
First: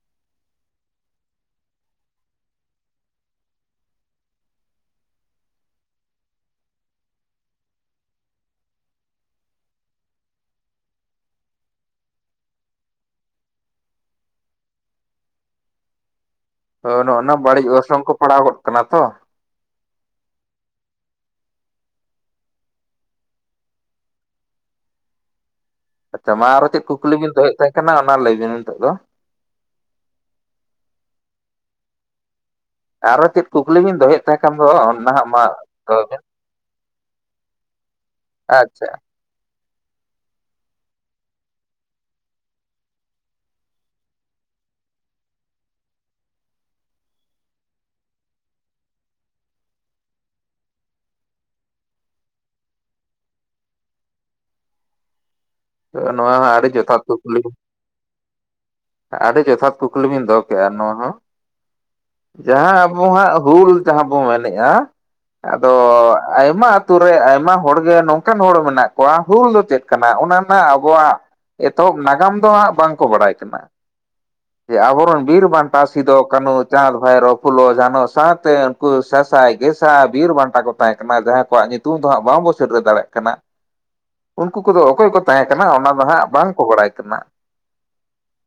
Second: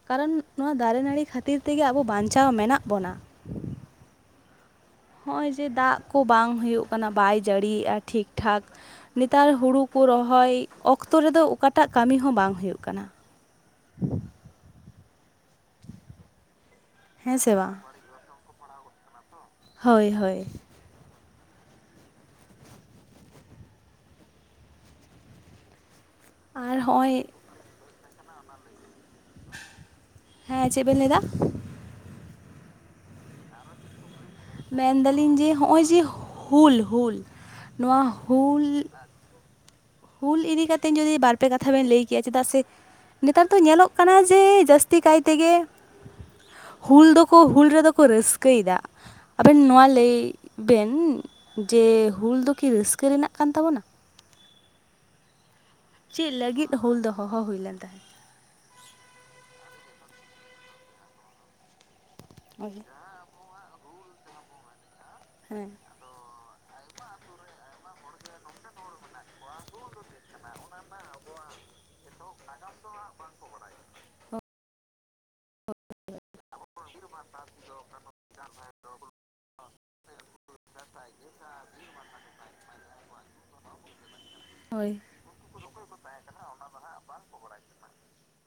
[SPEAKER 1] ᱠᱟᱨᱚᱱ ᱱᱚᱣᱟ ᱫᱟᱨᱮ ᱱᱟᱹᱲᱤ ᱠᱷᱟᱹᱛᱤᱨ ᱛᱮᱜᱮ ᱟᱵᱚ ᱵᱟᱧᱪᱟᱣ ᱢᱮᱱᱟᱜ ᱵᱚᱱᱟ᱾ ᱦᱚᱸᱜᱼᱚᱭ ᱡᱮ ᱫᱟᱜ ᱠᱚ ᱵᱟᱝ ᱦᱩᱭᱩᱜ ᱠᱟᱱᱟ ᱵᱟᱭ ᱡᱟᱹᱲᱤᱜᱼᱟ ᱴᱷᱤᱠ ᱴᱷᱟᱠ ᱱᱮᱛᱟᱨ ᱦᱩᱲᱩ ᱠᱚ ᱨᱚᱦᱚᱭ ᱚᱠᱛᱚ ᱨᱮᱫᱚ ᱚᱠᱟᱴᱟᱜ ᱠᱟᱹᱢᱤ ᱦᱚᱸ ᱵᱟᱝ ᱦᱩᱭᱩᱜ ᱠᱟᱱᱟ᱾
[SPEAKER 2] ᱱᱚᱜᱼᱚ
[SPEAKER 1] ᱦᱮᱸ
[SPEAKER 2] ᱱᱚᱣᱟ
[SPEAKER 1] ᱥᱮ
[SPEAKER 2] ᱵᱟᱹᱲᱤᱡ
[SPEAKER 1] ᱵᱟᱝ
[SPEAKER 2] ᱚᱨᱥᱚᱝ ᱠᱚ ᱯᱟᱲᱟᱣ ᱜᱚᱫ ᱠᱟᱱᱟ ᱛᱚ᱾
[SPEAKER 1] ᱦᱳᱭ ᱦᱳᱭ᱾
[SPEAKER 2] ᱟᱪᱪᱷᱟ ᱢᱟ ᱟᱨᱚ
[SPEAKER 1] ᱟᱨ
[SPEAKER 2] ᱪᱮᱫ
[SPEAKER 1] ᱦᱚᱸᱜᱼᱚᱭ
[SPEAKER 2] ᱠᱩᱠᱞᱤ ᱵᱤᱱ ᱫᱚᱦᱚᱭᱮᱫ ᱛᱟᱦᱮᱸᱜ ᱠᱟᱱᱟ ᱚᱱᱟ ᱞᱟᱹᱭᱵᱤᱱ ᱱᱤᱛᱚᱜ ᱫᱚ᱾
[SPEAKER 1] ᱦᱮᱸ ᱪᱮᱫ ᱵᱮᱱ ᱞᱟᱹᱭ ᱫᱟ?
[SPEAKER 2] ᱟᱨᱚ ᱪᱮᱫ ᱠᱩᱠᱞᱤ ᱵᱤᱱ ᱫᱚᱦᱚᱭᱮᱫ ᱛᱟᱦᱮᱸᱫ ᱠᱷᱟᱱ ᱫᱚ ᱱᱟᱦᱟᱜ
[SPEAKER 1] ᱢᱮᱱᱫᱟᱞᱤᱧ
[SPEAKER 2] ᱢᱟ
[SPEAKER 1] ᱡᱮ ᱦᱚᱸᱜᱼᱚᱭ ᱡᱮ
[SPEAKER 2] ᱫᱚᱦᱚ ᱵᱤᱱ
[SPEAKER 1] ᱦᱩᱞ ᱦᱩᱞ ᱱᱚᱣᱟ ᱦᱩᱞ
[SPEAKER 2] ᱟᱪᱪᱷᱟ᱾
[SPEAKER 1] ᱦᱩᱞ ᱤᱫᱤ ᱠᱟᱛᱮ ᱡᱩᱫᱤ ᱵᱟᱨᱯᱮ ᱠᱟᱛᱷᱟ ᱵᱮᱱ ᱞᱟᱹᱭ ᱠᱮᱭᱟ ᱪᱮᱫᱟᱜ ᱥᱮ ᱱᱮᱛᱟᱨ ᱫᱚ ᱧᱮᱞᱚᱜ ᱠᱟᱱᱟ ᱡᱮ ᱡᱟᱹᱥᱛᱤ ᱠᱟᱭ ᱛᱮᱜᱮ ᱦᱩᱞ ᱫᱚᱠᱚ ᱦᱩᱞ ᱨᱮᱫᱚ ᱠᱚ ᱨᱟᱹᱥᱠᱟᱹᱭ ᱫᱟ᱾ ᱟᱵᱮᱱ ᱱᱚᱣᱟ ᱞᱟᱹᱭ ᱵᱮᱱ ᱡᱮ ᱦᱩᱞ ᱫᱚ ᱠᱤ ᱨᱟᱹᱥᱠᱟᱹ ᱨᱮᱱᱟᱜ ᱠᱟᱱ ᱛᱟᱵᱚᱱᱟ? ᱪᱮᱫ
[SPEAKER 2] ᱱᱚᱣᱟ ᱦᱚᱸ ᱟᱹᱰᱤ
[SPEAKER 1] ᱞᱟᱹᱜᱤᱫ ᱦᱩᱞ
[SPEAKER 2] ᱡᱚᱛᱷᱟᱛ
[SPEAKER 1] ᱫᱚ ᱦᱚᱦᱚ
[SPEAKER 2] ᱠᱩᱠᱞᱤ
[SPEAKER 1] ᱦᱩᱭᱞᱮᱱ ᱛᱟᱦᱮᱸᱫ?
[SPEAKER 2] ᱟᱹᱰᱤ ᱡᱚᱛᱷᱟᱛ ᱠᱩᱠᱞᱤ ᱵᱤᱱ ᱫᱚᱦᱚ ᱠᱮᱜᱼᱟ ᱱᱚᱣᱟ ᱦᱚᱸ᱾ ᱡᱟᱦᱟᱸ ᱟᱵᱚ ᱦᱟᱸᱜ ᱦᱩᱞ ᱡᱟᱦᱟᱸ ᱵᱚ ᱢᱮᱱᱮᱜᱼᱟ
[SPEAKER 1] ᱦᱮᱸ
[SPEAKER 2] ᱟᱫᱚ ᱟᱭᱢᱟ ᱟᱛᱩ ᱨᱮ ᱟᱭᱢᱟ ᱦᱚᱲᱜᱮ ᱱᱚᱝᱠᱟᱱ ᱦᱚᱲ ᱢᱮᱱᱟᱜ ᱠᱚᱣᱟ ᱦᱩᱞ ᱫᱚ ᱪᱮᱫ ᱠᱟᱱᱟ ᱚᱱᱟ ᱨᱮᱱᱟᱜ ᱟᱵᱚᱣᱟᱜ ᱮᱛᱚᱦᱚᱵ ᱱᱟᱜᱟᱢ ᱫᱚ ᱦᱟᱸᱜ ᱵᱟᱝᱠᱚ ᱵᱟᱲᱟᱭ ᱠᱟᱱᱟ᱾ ᱡᱮ ᱟᱵᱚᱨᱮᱱ ᱵᱤᱨ ᱵᱟᱱᱴᱟ ᱥᱤᱫᱳ ᱠᱟᱱᱩ, ᱪᱟᱸᱫᱽ ᱵᱷᱟᱭᱨᱳ, ᱯᱷᱩᱞᱳ ᱡᱷᱟᱱᱚ ᱥᱟᱶᱛᱮ ᱩᱱᱠᱩ ᱥᱟᱥᱟᱭ ᱜᱮᱥᱟᱭ ᱵᱤᱨ ᱵᱟᱱᱴᱟ ᱟᱭᱢᱟ ᱠᱚᱛᱟᱦᱮᱸ ᱠᱟᱱᱟ ᱡᱟᱦᱟᱸᱭ ᱠᱚᱣᱟᱜ ᱧᱩᱛᱩᱢ ᱛᱚ ᱦᱟᱸᱜ ᱵᱟᱝᱵᱚ ᱥᱮᱴᱮᱨ ᱫᱟᱲᱮᱭᱟᱜ ᱠᱟᱱᱟ ᱩᱱᱠᱩ ᱠᱚᱫᱚ
[SPEAKER 1] ᱦᱳᱭ
[SPEAKER 2] ᱚᱠᱚᱭ ᱠᱚ ᱛᱟᱦᱮᱸ ᱠᱟᱱᱟ ᱚᱱᱟ ᱫᱚ ᱦᱟᱸᱜ ᱵᱟᱝᱠᱚ ᱵᱟᱲᱟᱭ ᱠᱟᱱᱟ᱾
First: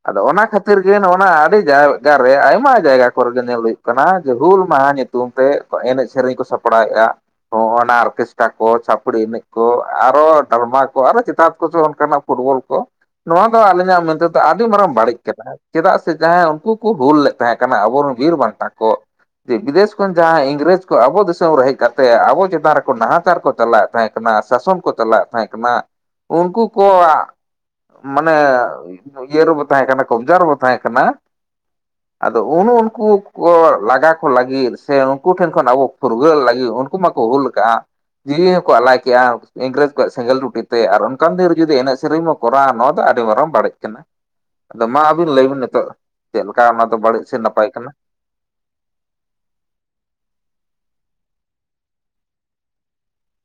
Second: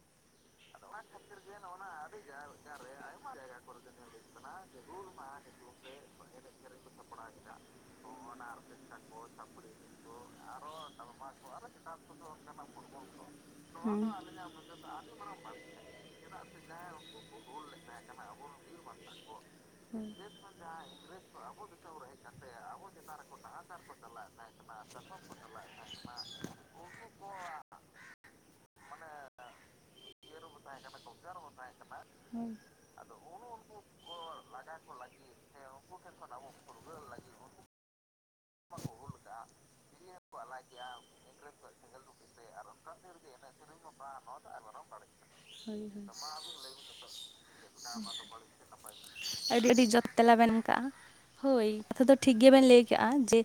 [SPEAKER 2] ᱟᱫᱚ ᱚᱱᱟ ᱠᱷᱟᱹᱛᱤᱨ ᱜᱮ ᱱᱚᱜᱼᱚ ᱱᱟ ᱟᱹᱰᱤ ᱡᱟᱭᱜᱟ ᱨᱮ ᱟᱭᱢᱟ ᱡᱟᱭᱜᱟ ᱠᱚᱨᱮ ᱛᱮ ᱧᱮᱞ ᱦᱩᱭᱩᱜ ᱠᱟᱱᱟ ᱡᱮ ᱦᱩᱞ ᱢᱟᱦᱟ ᱧᱩᱛᱩᱢ ᱛᱮ ᱮᱱᱮᱡ ᱥᱮᱨᱮᱧ ᱠᱚ ᱥᱟᱯ ᱲᱟᱭᱟᱜᱼᱟ ᱦᱚᱸ ᱚᱱᱟ ᱚᱨᱠᱮᱥᱴᱟᱨ ᱠᱚ ᱪᱷᱟᱯᱲᱤ ᱮᱱᱮᱡ ᱠᱚ ᱟᱨᱚ ᱫᱟᱞᱢᱟ ᱠᱚ ᱟᱨᱚ ᱪᱮᱛᱟᱱ ᱠᱚᱫᱚ ᱚᱱᱠᱟᱱᱟᱜ ᱯᱷᱩᱴᱵᱚᱞ ᱠᱚ ᱱᱚᱣᱟ ᱫᱚ
[SPEAKER 1] ᱦᱮᱸ
[SPEAKER 2] ᱟᱹᱞᱤᱧᱟᱜ ᱢᱮᱱᱛᱮᱫᱚ ᱟᱹᱰᱤ ᱢᱟᱨᱟᱝ ᱵᱟᱹᱲᱤᱡ ᱠᱟᱱᱟ᱾ ᱪᱮᱫᱟᱜ ᱥᱮ ᱡᱟᱦᱟᱸᱭ ᱩᱱᱠᱩ ᱠᱚ ᱦᱩᱞ ᱞᱮᱫ ᱛᱟᱦᱮᱸ ᱠᱟᱱᱟ ᱟᱵᱚ ᱨᱮᱱ ᱵᱤᱨ ᱵᱟᱱᱴᱟ ᱠᱚ ᱡᱮ ᱵᱤᱫᱮᱥ ᱠᱷᱚᱱ ᱡᱟᱦᱟᱸᱭ ᱤᱝᱨᱮᱡᱽ ᱠᱚ ᱟᱵᱚ ᱫᱤᱥᱚᱢ ᱨᱮ ᱦᱮᱡ ᱠᱟᱛᱮ ᱟᱵᱚ ᱪᱮᱛᱟᱱ ᱨᱮ ᱠᱚ ᱱᱟᱦᱟᱪᱟᱨ ᱠᱚ ᱪᱟᱞᱟᱣᱮᱫ ᱛᱟᱦᱮᱸᱜ ᱠᱟᱱᱟ ᱥᱟᱥᱚᱱ ᱠᱚ ᱪᱟᱞᱟᱣᱮᱫ ᱛᱟᱦᱮᱸᱜ ᱠᱟᱱᱟ ᱩᱱᱠᱩ ᱠᱚᱣᱟᱜ ᱢᱟᱱᱮ ᱤᱭᱟᱹ ᱨᱮᱵᱚ ᱛᱟᱦᱮᱸ ᱠᱟᱱᱟ ᱠᱚᱵᱽᱡᱟ ᱨᱮᱵᱚ ᱛᱟᱦᱮᱸ ᱠᱟᱱᱟ ᱟᱫᱚ ᱩᱱ ᱩᱱᱠᱩ ᱠᱚ ᱞᱟᱜᱟ ᱠᱚ ᱞᱟᱹᱜᱤᱫ ᱥᱮ ᱩᱱᱠᱩ ᱴᱷᱮᱱ ᱠᱷᱚᱱ ᱟᱵᱚ ᱯᱷᱩᱨᱜᱟᱹᱞ ᱞᱟᱹᱜᱤᱫ ᱡᱮ ᱩᱱᱠᱩ ᱢᱟᱠᱚ ᱦᱩᱞ ᱠᱟᱜᱼᱟ᱾ ᱡᱤᱣᱤ ᱦᱚᱸᱠᱚ ᱟᱞᱟᱭ ᱠᱮᱜᱼᱟ ᱤᱝᱨᱮᱡᱽ ᱠᱚᱣᱟᱜ ᱥᱮᱸᱜᱮᱞ ᱴᱩᱴᱤ ᱛᱮ ᱟᱨ ᱚᱱᱠᱟᱱ ᱫᱤᱱ ᱨᱮ ᱡᱩᱫᱤ ᱮᱱᱮᱡ ᱥᱮᱨᱮᱧ ᱠᱚᱨᱟᱣᱟ ᱱᱚᱣᱟ ᱫᱚ ᱟᱹᱰᱤ ᱢᱟᱨᱟᱝ ᱵᱟᱹᱲᱤᱡ ᱠᱟᱱᱟ᱾ ᱟᱫᱚ ᱢᱟ ᱟᱹᱵᱤᱱ ᱞᱟᱹᱭ ᱵᱤᱱ ᱱᱤᱛᱚᱜ ᱪᱮᱫ ᱞᱮᱠᱟ ᱚᱱᱟ ᱫᱚ ᱵᱟᱹᱲᱤᱡ ᱥᱮ ᱱᱟᱯᱟᱭ? ᱠᱟᱱᱟ
[SPEAKER 1] ᱟᱹᱰᱤ ᱟᱹᱰᱤ ᱡᱚᱛ ᱛᱮᱞᱟᱵᱮᱱ ᱮᱢ ᱠᱟᱜᱼᱟ᱾ ᱦᱳᱭ ᱠᱟᱛᱷᱟ ᱫᱚ ᱴᱷᱤᱠ ᱜᱮᱵᱮᱱ ᱞᱟᱹᱭ ᱠᱟᱜᱼᱟ᱾ ᱡᱮ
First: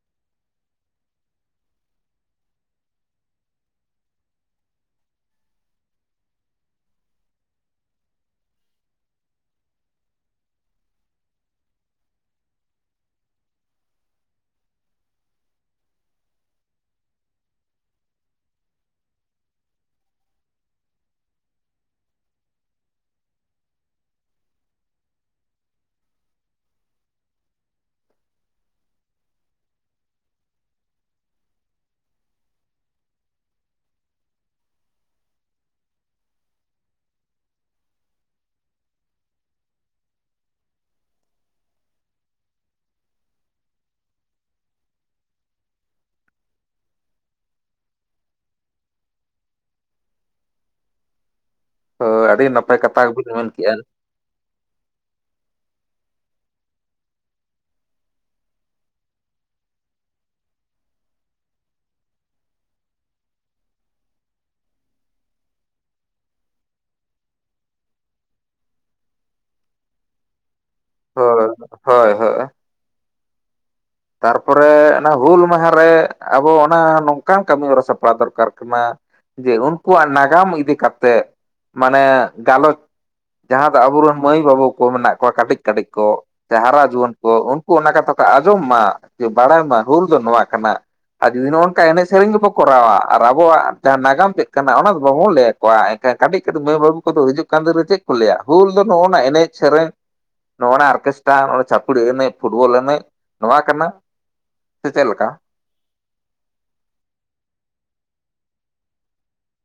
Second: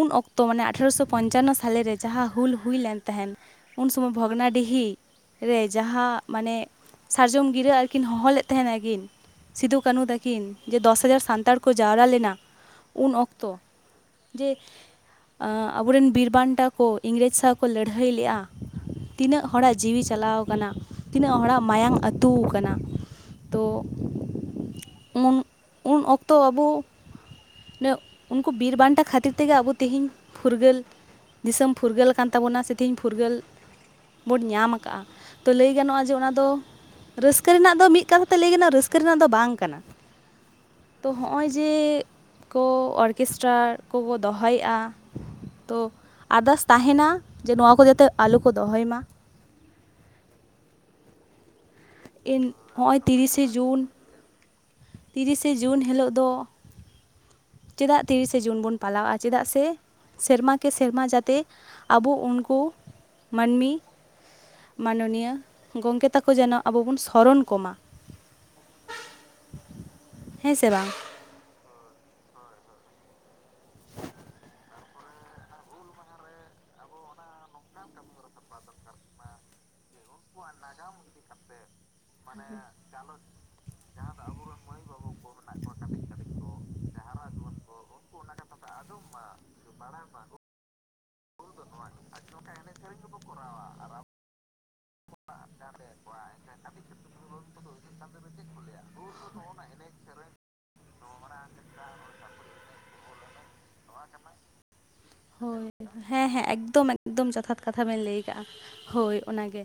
[SPEAKER 1] ᱩᱱ ᱚᱠᱛᱚ ᱢᱟᱱᱮ ᱟᱴᱷᱟᱨᱚᱥᱚ ᱯᱚᱧᱪᱟᱱᱱᱚ ᱥᱟᱞᱮᱨᱮ ᱡᱟᱦᱟᱸ ᱦᱩᱞ ᱦᱩᱭ ᱞᱮᱱ ᱛᱟᱦᱮᱸᱱ ᱩᱱ ᱥᱚᱢᱚᱭ ᱵᱷᱚᱜᱽᱱᱟᱰᱤᱦᱤ ᱨᱮ ᱡᱟᱦᱟᱸ ᱢᱟᱱᱮ ᱥᱟᱨᱡᱚᱢ ᱜᱤᱨᱟᱹ ᱟᱨᱠᱤᱱ ᱦᱚᱦᱚ ᱞᱮᱫ ᱛᱟᱸᱦᱮᱱᱟ ᱠᱤᱱ ᱥᱤᱫᱩ ᱠᱟᱹᱱᱦᱩ ᱛᱟᱹᱠᱤᱱ ᱡᱮ ᱫᱚᱥ ᱦᱟᱡᱟᱨ ᱥᱟᱱᱛᱟᱲ ᱠᱚ ᱡᱟᱣᱨᱟ ᱞᱮᱱᱟ, ᱩᱱ ᱚᱠᱛᱚ ᱡᱮ ᱟᱹ ᱟᱵᱚᱨᱮᱱ ᱵᱤᱨ ᱵᱟᱱᱴᱟ ᱠᱚ ᱤᱝᱨᱮᱡᱽ ᱥᱟᱶ ᱠᱚ ᱞᱟᱹᱰᱦᱟᱹᱭ ᱞᱮᱫᱼᱟ, ᱛᱤᱱᱟᱹᱜ ᱦᱚᱲᱟᱜ ᱡᱤᱣᱤ ᱪᱟᱞᱟᱣ ᱠᱟᱱᱟ ᱛᱤᱱᱟᱹᱜ ᱦᱚᱲᱟᱜ ᱢᱟᱭᱟᱝ ᱟᱹᱛᱩ ᱠᱟᱱᱟ, ᱛᱳ ᱩᱱ ᱩᱱ ᱚᱠᱛᱚ ᱟᱵᱚ [inaudible] ᱩᱱᱠᱩ ᱵᱤᱨ ᱵᱟᱱᱴᱟ ᱠᱷᱟᱹᱛᱤᱨ ᱛᱮᱜᱮ ᱟᱵᱚ ᱛᱤᱦᱤᱧ ᱯᱷᱩᱨᱜᱟᱹᱞ, ᱫᱤᱥᱚᱢ ᱯᱷᱩᱨᱜᱟᱹᱞ ᱠᱟᱱ ᱛᱟᱵᱚᱱᱟ ᱥᱮ ᱛᱤᱦᱤᱧ ᱯᱷᱩᱨᱜᱟᱹᱞ ᱵᱳᱱ ᱧᱟᱢ ᱠᱟᱜᱼᱟ, ᱛᱚ ᱞᱟᱹᱭ ᱜᱟᱱᱚᱜᱼᱟ ᱡᱮ ᱚᱱᱟᱫᱚ ᱨᱟᱹᱥᱠᱟᱹ ᱨᱮᱱᱟᱜ ᱫᱚ ᱢᱤᱫ ᱠᱟᱛᱷᱟ ᱛᱮ ᱞᱟᱹᱭ ᱜᱟᱱᱚᱜᱼᱟ, ᱨᱟᱹᱥᱠᱟᱹ ᱨᱮᱱᱟᱜ ᱫᱚ ᱵᱟᱝ ᱠᱟᱱᱟ᱾ ᱛᱚ ᱦᱚᱸᱜᱼᱚᱭ ᱡᱮ ᱠᱚ ᱚᱨᱠᱮᱥᱴᱟᱨ ᱠᱚᱠᱚ ᱫᱚᱦᱚᱭᱮᱜᱼᱟ ᱛᱚ ᱟᱨᱫᱟᱥ ᱛᱟᱸᱦᱮᱱᱟ ᱡᱮ ᱱᱚᱣᱟ ᱠᱚ ᱡᱟᱛᱮ ᱟᱞᱚ ᱠᱚ ᱫᱚᱦᱚᱭ ᱢᱟ᱾
[SPEAKER 2] ᱦᱳᱭ
[SPEAKER 1] ᱤᱱ
[SPEAKER 2] ᱟᱹᱰᱤ ᱱᱟᱯᱟᱭ
[SPEAKER 1] ᱦᱚᱸᱜᱼᱚᱭ
[SPEAKER 2] ᱠᱟᱛᱷᱟ ᱜᱮᱵᱤᱱ
[SPEAKER 1] ᱛᱤᱨᱤᱥᱮ
[SPEAKER 2] ᱢᱮᱱ ᱠᱮᱜᱼᱟ
[SPEAKER 1] ᱡᱩᱱ, ᱛᱤᱨᱤᱥᱮ ᱡᱩᱱ ᱦᱤᱞᱳᱜ ᱫᱚ ᱪᱮᱫᱟᱜ ᱛᱤᱨᱤᱥᱮ ᱡᱩᱱ ᱵᱚᱱ ᱯᱟᱞᱟᱣᱼᱟ, ᱪᱮᱫᱟᱜ ᱥᱮ ᱥᱮᱨᱢᱟ ᱠᱮ ᱥᱮᱨᱢᱟ ᱡᱟᱛᱮ ᱟᱵᱚ ᱩᱱᱠᱩ ᱢᱟᱹᱱᱢᱤ ᱢᱟᱱᱚᱱᱤᱭᱟᱹ ᱜᱚᱝᱠᱮ ᱛᱟᱠᱚ ᱡᱮᱱᱚ ᱟᱵᱚ ᱵᱚᱱ ᱥᱚᱨᱚᱱ ᱠᱚᱢᱟ᱾ ᱦᱮᱸ ᱥᱮ ᱵᱟᱝ?
[SPEAKER 2] ᱦᱳᱭ ᱦᱚᱭ ᱦᱚᱭ᱾ ᱛᱟᱨᱯᱚᱨᱮ ᱚᱱᱟ ᱦᱩᱞ ᱢᱟᱦᱟᱨᱮ ᱟᱵᱚ ᱚᱱᱟ ᱱᱚᱝᱠᱟᱱ ᱠᱟᱹᱢᱤ ᱦᱚᱨᱟ ᱥᱟᱯᱲᱟᱣ ᱫᱚᱨᱠᱟᱨ ᱠᱟᱱᱟ ᱡᱮ ᱩᱱᱠᱩᱣᱟᱜ ᱱᱟᱜᱟᱢ ᱤᱫᱤ ᱠᱟᱛᱮᱜ, ᱢᱟᱱᱮ ᱜᱟᱞᱚᱪ ᱡᱟᱦᱟᱸ ᱫᱚ ᱟᱵᱚᱨᱮᱱ ᱢᱟᱹᱭ ᱵᱟᱹᱵᱩ ᱠᱚ ᱢᱮᱱᱟᱜ ᱠᱚᱣᱟ ᱠᱟᱹᱴᱤᱡ ᱠᱟᱹᱴᱤᱡ ᱠᱚ, ᱦᱟᱨᱟ ᱡᱩᱣᱟᱹᱱ ᱠᱚ ᱩᱱᱠᱩ ᱚᱱᱟ ᱠᱟᱛᱷᱟ ᱠᱚ ᱟᱸᱡᱚᱢ ᱢᱟ ᱡᱮ ᱵᱟᱲᱟᱭ ᱢᱟ ᱦᱩᱞ ᱫᱚ ᱱᱚᱣᱟ ᱠᱟᱱᱟ᱾ ᱟᱨ ᱡᱩᱫᱤ ᱱᱚᱜᱼᱚ ᱱᱚᱝᱠᱟ ᱮᱱᱮᱡ ᱥᱮᱨᱮᱧ ᱜᱮᱠᱚ ᱠᱚᱨᱟᱣᱟ, ᱟᱨ ᱟᱵᱚᱣᱟᱜ ᱡᱟᱦᱟᱸ ᱱᱟᱜᱟᱢ ᱪᱮᱫ ᱠᱟᱱᱟ ᱚᱱᱟ ᱫᱚ ᱵᱟᱵᱚᱱ ᱞᱟᱹᱭᱟᱠᱚᱣᱟ ᱮᱱᱠᱷᱟᱱ ᱠᱟᱹᱴᱤᱡ ᱠᱟᱹᱴᱤᱡ ᱢᱟᱹᱭ ᱵᱟᱹᱵᱩ ᱠᱚᱫᱚ ᱦᱤᱡᱩᱜ ᱠᱟᱱ ᱫᱤᱱ ᱨᱮ ᱪᱮᱫ ᱠᱚ ᱞᱟᱹᱭᱟ ᱦᱩᱞ ᱫᱚ ᱱᱚᱜᱼᱚᱱᱟ ᱮᱱᱮᱡ ᱥᱮᱨᱮᱧ
[SPEAKER 1] ᱞᱮᱭ ᱢᱮ᱾
[SPEAKER 2] ᱱᱚᱜᱼᱱᱟ ᱚᱨᱠᱮᱥᱴᱨᱟ, ᱱᱚᱜᱼᱚᱭ ᱪᱷᱟᱯᱲᱤ ᱮᱱᱮᱡ ᱯᱷᱩᱴᱵᱚᱞ ᱮᱱᱮᱡ ᱱᱚᱣᱟ ᱠᱟᱱᱟ ᱥᱮ ᱪᱮᱫ ᱞᱮᱠᱟ?
[SPEAKER 1] ᱦᱳᱭ ᱦᱮᱸ ᱦᱮᱸ ᱮᱠᱫᱚᱢ ᱮᱠᱫᱚᱢ ᱡᱚᱛᱷᱟᱛ ᱠᱟᱛᱷᱟ ᱵᱮᱱ ᱞᱟᱹᱭ ᱠᱟᱜᱼᱟ ᱦᱳᱭ ᱚᱱᱟᱜᱮ᱾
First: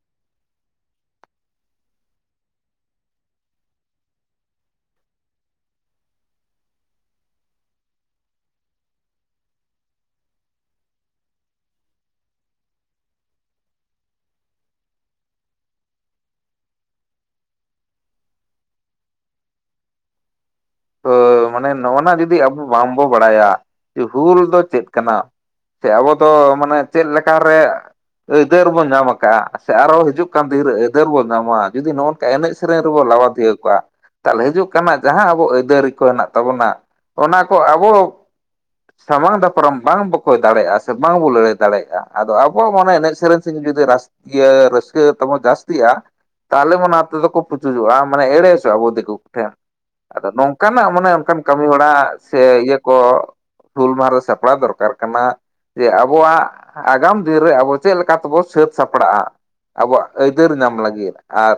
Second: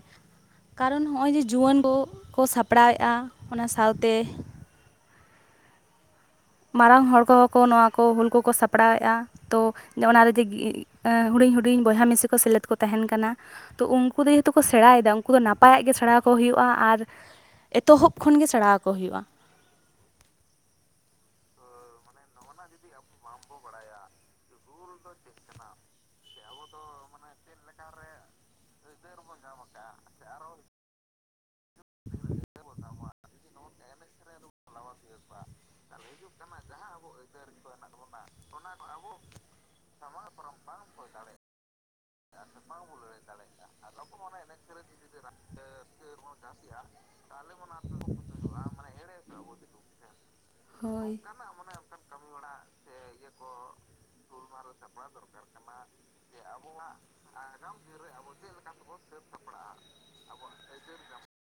[SPEAKER 1] ᱠᱟᱨᱚᱱ ᱦᱚᱸᱜᱼᱚᱭ ᱡᱮ ᱡᱩᱣᱟᱹᱱ ᱠᱚ ᱠᱚ ᱥᱟᱯᱲᱟᱣᱮᱜᱼᱟ ᱚᱱᱟ ᱥᱟᱶᱛᱮ ᱢᱟᱨᱟᱝ ᱦᱚᱲ ᱠᱚᱦᱚᱸ ᱠᱚ ᱱᱚᱣᱟ ᱠᱚ ᱦᱩᱞ ᱠᱚᱠᱚ ᱥᱟᱯᱲᱟᱣᱮᱜᱼᱟ᱾ ᱛᱚ ᱚᱱᱟ ᱨᱮᱜᱤ [unintelligible] ᱮᱸ ᱦᱩᱰᱤᱧ ᱦᱩᱰᱤᱧ ᱵᱚᱭᱦᱟ ᱢᱤᱥᱤ ᱠᱚ ᱥᱮᱞᱮᱫ ᱠᱚ ᱛᱟᱸᱦᱮᱱ ᱠᱟᱱᱟ᱾ ᱛᱚ ᱩᱝᱠᱩ ᱫᱚ ᱡᱮᱦᱛᱩ ᱠᱚ ᱥᱮᱬᱟᱭᱫᱟ ᱩᱝᱠᱩ ᱫᱚ ᱱᱟᱯᱟᱭᱟᱜ ᱜᱮ ᱥᱮᱬᱟᱣ ᱟᱠᱚ ᱦᱩᱭᱩᱜᱼᱟ, ᱟᱨ ᱮᱛᱚᱦᱚᱵ ᱠᱷᱚᱱ ᱜᱮ ᱥᱮᱬᱟᱣ ᱟᱠᱚ ᱦᱩᱭᱩᱜᱼᱟ᱾
[SPEAKER 2] ᱛᱚ ᱢᱟᱱᱮ ᱱᱚᱜᱼᱱᱟ ᱡᱩᱫᱤ ᱟᱵᱚ ᱵᱟᱝᱵᱚ ᱵᱟᱲᱟᱭᱟ ᱡᱮ ᱦᱩᱞ ᱫᱚ ᱪᱮᱫ ᱠᱟᱱᱟ? ᱪᱮ ᱟᱵᱚ ᱫᱚ ᱢᱟᱱᱮ ᱪᱮᱫ ᱞᱮᱠᱟᱨᱮ ᱟᱹᱭᱫᱟᱹᱨ ᱵᱚᱱ ᱧᱟᱢ ᱠᱟᱜᱼᱟ, ᱥᱮ ᱟᱨᱚ ᱦᱤᱡᱩᱜ ᱠᱟᱱ ᱫᱤᱱ ᱨᱮ ᱟᱹᱭᱫᱟᱹᱨ ᱵᱚᱱ ᱧᱟᱢᱟ, ᱡᱩ ᱫᱤ ᱱᱚᱜᱼᱱᱚᱝᱠᱟ ᱮᱱᱮᱡ ᱥᱮᱨᱮᱧ ᱨᱮᱵᱚ ᱞᱟᱵᱟᱫᱷᱤᱭᱟᱹ ᱠᱚᱣᱟ, ᱛᱟᱦᱞᱮ ᱦᱤᱡᱩᱜ ᱠᱟᱱᱟ ᱡᱟᱦᱟᱸ ᱟᱵᱚ ᱟ. ᱭ ᱠᱚ ᱦᱮᱱᱟᱜ ᱛᱟᱵᱚᱱᱟ ᱚᱱᱟ ᱠᱚ ᱟᱵᱚ ᱥᱟᱢᱟᱝ ᱫᱟᱯᱨᱟᱢ ᱵᱟᱝᱵᱚ ᱠᱚᱭ ᱫᱟᱲᱮᱜᱼᱟ ᱥᱮ ᱵᱟᱝᱵᱚ ᱞᱟᱹᱲᱟᱹᱭ ᱫᱟᱲᱮᱜᱼᱟ᱾ ᱟᱫᱚ ᱟᱵᱚᱣᱟᱜ ᱢᱟᱱᱮ ᱮᱱᱮᱡ ᱥᱮᱨᱮᱧ ᱥᱮᱱ ᱡᱩᱫᱤ ᱨᱟᱥᱠᱤᱭᱟᱹ ᱨᱟᱹᱥᱠᱟᱹ ᱛᱟᱵᱚ ᱡᱟᱹᱥᱛᱤᱜᱼᱟ, ᱛᱟᱦᱞᱮ ᱢᱟ ᱚᱱᱟ ᱛᱮᱫᱚ ᱠᱚ ᱯᱩᱪᱩᱡᱚᱜᱼᱟ ᱢᱟᱱᱮ ᱮᱲᱮ ᱦᱚᱪᱚᱜ ᱟᱵᱚ ᱫᱤᱠᱩ ᱠᱚᱴᱷᱮᱱ, ᱟᱫᱚ ᱱᱚᱝ ᱚᱱᱠᱟᱱᱟᱜ ᱢᱟᱱᱮ
[SPEAKER 1] ᱦᱳᱭ
[SPEAKER 2] ᱚᱱᱠᱟᱱ ᱠᱟᱹᱢᱤ ᱦᱚᱨᱟ ᱥᱮ ᱤᱭᱟᱹ ᱠᱚ ᱦᱩᱞ ᱢᱟᱦᱟ ᱨᱮ ᱥᱟᱯᱲᱟᱣ ᱫᱚᱨᱠᱟᱨ ᱠᱟᱱᱟ, ᱡᱮ ᱟᱵᱚᱣᱟᱜ ᱟᱜᱟᱢ ᱫᱤᱱ ᱨᱮ ᱟᱵᱚ ᱪᱮᱫ ᱞᱮᱠᱟ ᱛᱮᱵᱚ ᱥᱟᱹᱛ ᱥᱟᱯᱲᱟᱜᱼᱟ ᱟᱵᱚᱣᱟᱜ ᱟᱹᱭᱫᱟᱹᱨ ᱧᱟᱢ ᱞᱟᱹᱜᱤᱫ, ᱟᱨ